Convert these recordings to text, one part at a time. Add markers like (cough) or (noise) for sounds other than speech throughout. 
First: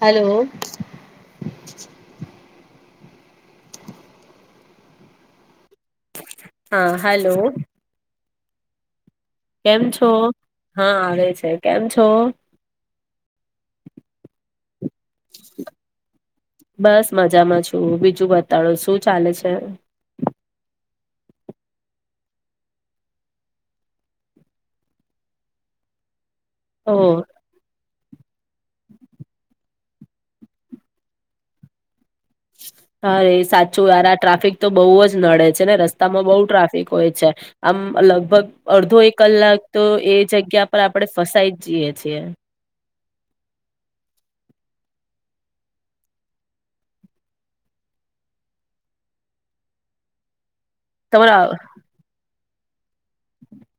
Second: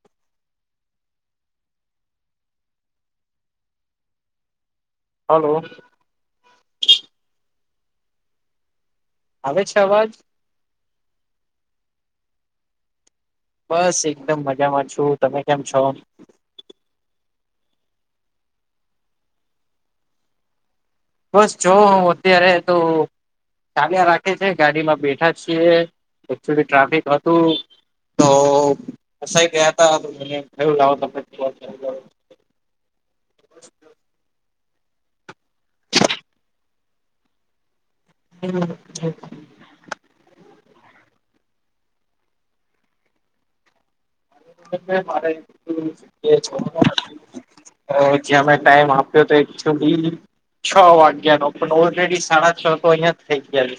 Hello. Hello. હા hello આવે છે કેમ છો? અવાજ હા આવે છે કેમ છો? બસ એકદમ મજામાં છ. બસ મજામાંજ. છું, બીજું બતાડો શું ચાલે છે? બસ જો હું અત્યારે તો ચાલ્યા રાખે છે. એકચુલી ટ્રાફિક ઓહ હતું તો ફસાઈ ગયા કયું લાવ પ (unintelligible) અરે સાચું યાર આ ટ્રાફિક તો બહુ જ નડે છે ને રસ્તામાં બહુ ટ્રાફિક હોય છે આમ. લગભગ અડધો એક કલાક તો એ જગ્યા પર આપડે ફસાઈ જઈએ છીએ. જ્યા મે ટાઈમ આપ્યો તો બી છ વાગ્યાનો તમારા ઓ પણ ઓલરેડી સાડા‌ છ તો અહિયાં જ થઈ ગયા.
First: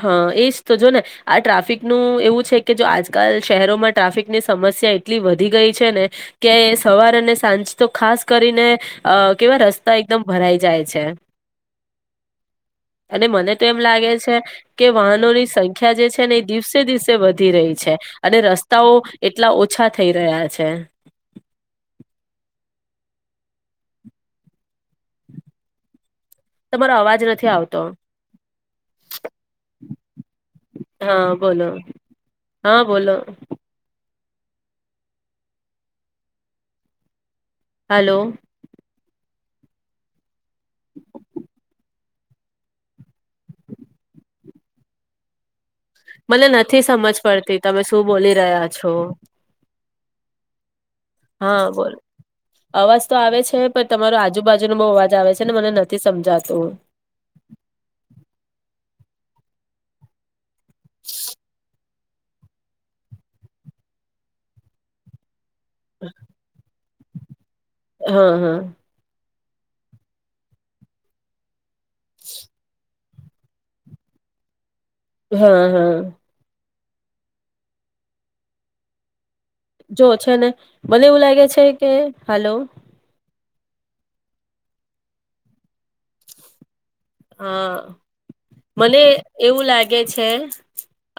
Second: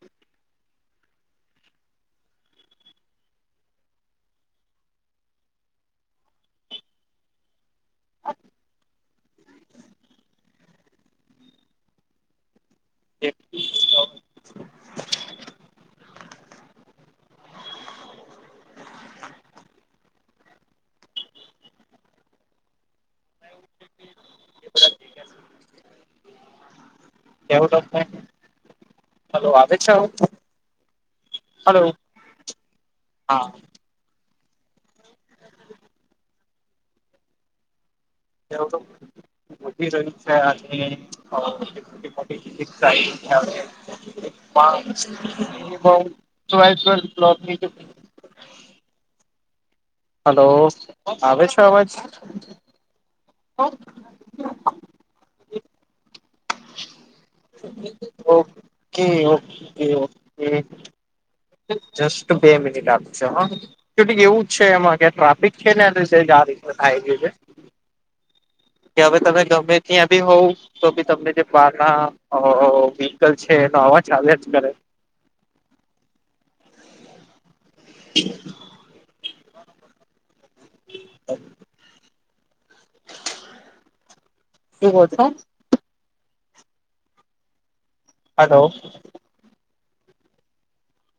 હા એજ તો જો ને આ ટ્રાફિકનું એવું છે કે જો આજકાલ શહેરોમાં ટ્રાફિકની સમસ્યા એટલી વધી ગઈ છે ને કે સવાર અને સાંજ તો ખાસ કરીને. અ કેવા રસ્તા એકદમ ભરાઈ જાય છે. અને છે મને તો એમ લાગે છે કે વાહનોની સંખ્યા જે છે ને એ દિવસે દિવસે વધી રહી છે. અને રસ તાઓ એટલા ઓછા થઈ રહ્યા છ. તે. તમારો અવાજ નથી કેવું આવતો તમને હલો આવે છે અવાજ? હા બોલો હલો હા બોલો. હા હાલો (inaudible) ઉભી રહ્યું છે. અને (inaudible) મને ટ્વેલ્થ નથી ટ્વેલ્થ સમજ ક્લાસની પડતી તમે શું બોલી રહ્યા છો. હલો. આવે છે હા, અવાજ બોલો અવાજ તો આવે છે. પ તમારો આજુબાજુનો બહુ અવાજ આવે છે એટલે મને નથી સમજા ઓકે ઓ (inaudible) (inaudible) જસ્ટ બે મિનિટ આપજો હ કે એવું જ છે એમાં ત્યાં ટ્રાફિક છે ને (inaudible) આઈ ડી છે. હા, હા, કે હવે તમે ગમે ત્યાં બી હોવ તો બી તમને જે બહાર ના વિવ્હકલ છે. એનો અવાજ આવ્યા જ કરે, હા, હા (inaudible) જો છે ને. મને એવું લાગે છે કે હલો. શું બો છે. હા. હલો મને એવું લા કે છે.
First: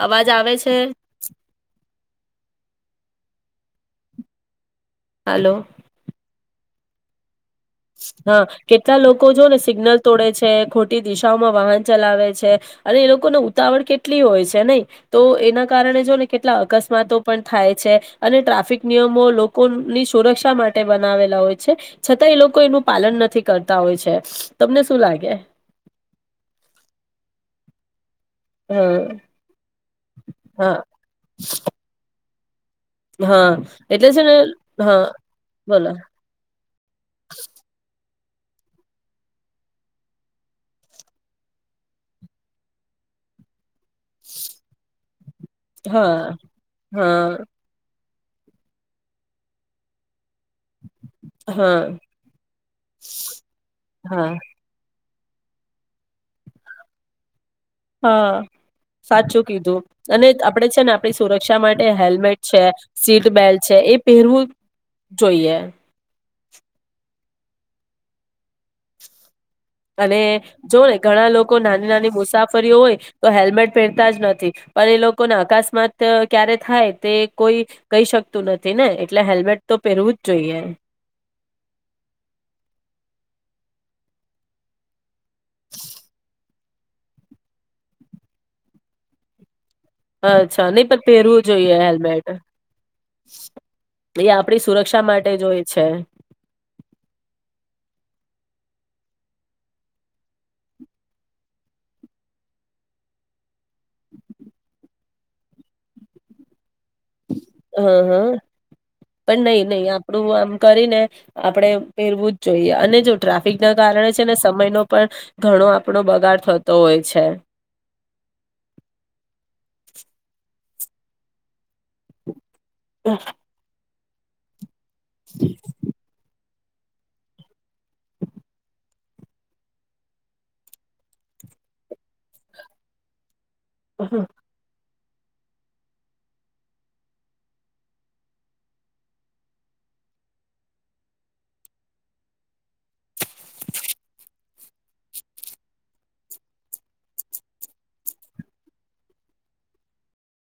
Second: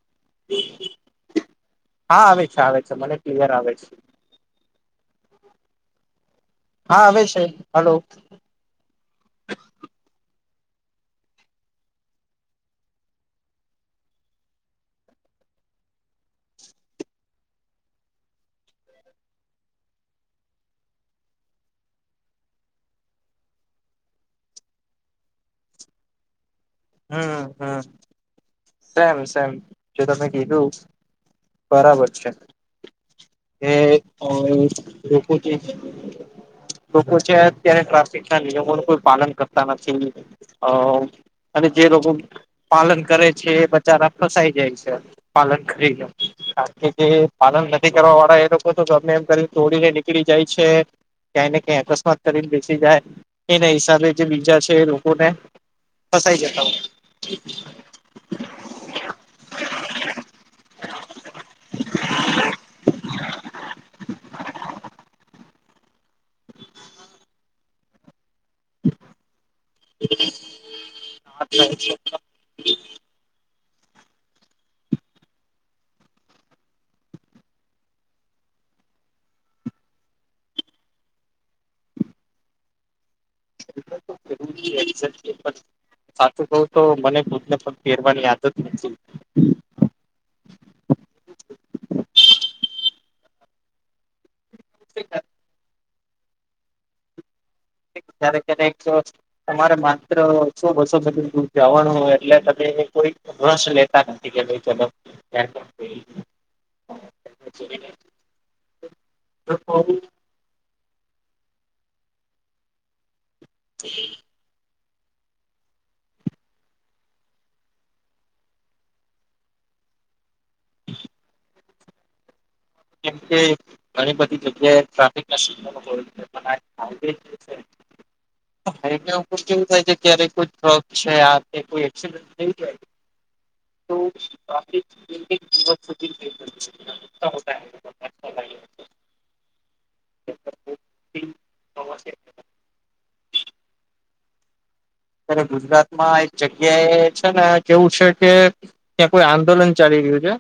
અવાજ આવે છે? હા, આવે છે આવે છે મને ક્લિયર આવે છે. હલો. હા આવે છે. હલો હા કેટલા લોકો જો ને સિગ્નલ તોડે છે. છે ખોટી દિશાઓમાં વાહન ચલાવે છે અને એ લોકોને ઉતાવળ કેટલી હોય છે નહી તો એના કારણે જો ને કેટલા અકસ્માતો પણ થાય છે અને ટ્રાફિક નિયમો લોકોની સુરક્ષા માટે બનાવેલા હોય છે છતાં એ લોક કો એનું પાલન નથી કરતા હોય છે તમને શું લાગે. હમ હમ. હા સેમ સેમ જે તમે કીધું હા બરાબર છે. હા એ એટલે છે અ ને હા લોકો જે બોલો લોકો છે અત્યારે ટ્રાફ કેટલા નિયમો ન કોઈ પાલન કરતા નથી, અ અને જે લોકો પાલન કરે છે ચારા ફસાઈ જાય છે પાલન કરીને હા કારણ કે જે હા પાલન (unintelligible) કેવા વાળા એ લોકો તો ગમે એમ કરી તોડીને નીકળી જાય છે. ક્યાંયને હા ક્યાં અકસ્માત કરીને બેસી જાય, એના હિસાબે જે હા બીજા છે લો કો ને ફસાઈ જતા હોય. હા સાચું કીધું અને આપડે છે ને આપણી સુરક્ષા માટે હેલ્મેટ છે સીટ બેલ્ટ છે એ પહેરવું જો જોઈએ. અને જો ને ઘણા લોકો હોય છે નાની નાની મુસાફરીઓ હોય, તો હેલ્મેટ પહેરતા જ નથી પણ એ લોકોને અકસ્માત ક્યારે થાય તે કોઈ કહી શકતું નથી ને એટલે હેલ્મેટ તો પહેરવું જ જોઈએ. હેલ્મેટ તો પેરવુ જ જરૂરી છે. સાચું કઉ તો મને ખુદને પણ પેરવાની આદત નથી. અચ્છા નહી પણ પહેરવું જોઈએ હેલ્મેટ. એ આપડી સુરક્ષા માટે હોય છે. કયારે કયારેકે તમારે માત્ર સો બસો થકી દૂર જવાનું હોય એટલે થકી કોઈ રસ લેતા નથી કે ભાઈ ચલો હેલ્મેટ પેરી લઈએ. હા હા, પણ નહી ચલો નહી આપડું આમ કરીને આપડે પહેરવું જ જોઈએ અને જો ટ્રાફિક ના કારણે છે ને સમય નો પણ, ઘણો આપડો બગાડ થતો હોય છે. (inaudible) કેમ કે ઘણી બધી જગ્યાએ ટ્રાફિકના કલાસીસ (unintelligible) હાઈવે તો છે હાઈવે ઉપર કેવું થાય છે ક્યારે કોઈ ટ્રક છે આ કોઈ એક્સિડન્ટ થઈ જાય (unintelligible) તો હમ ટ્રાફિ (unintelligible) (unintelligible) અત્યારે ગુજરાતમાં એક જગ્યા એ છે ને કેવું છે કે ત્યાં કોઈ આંદોલન ચાલી રિયુ છે.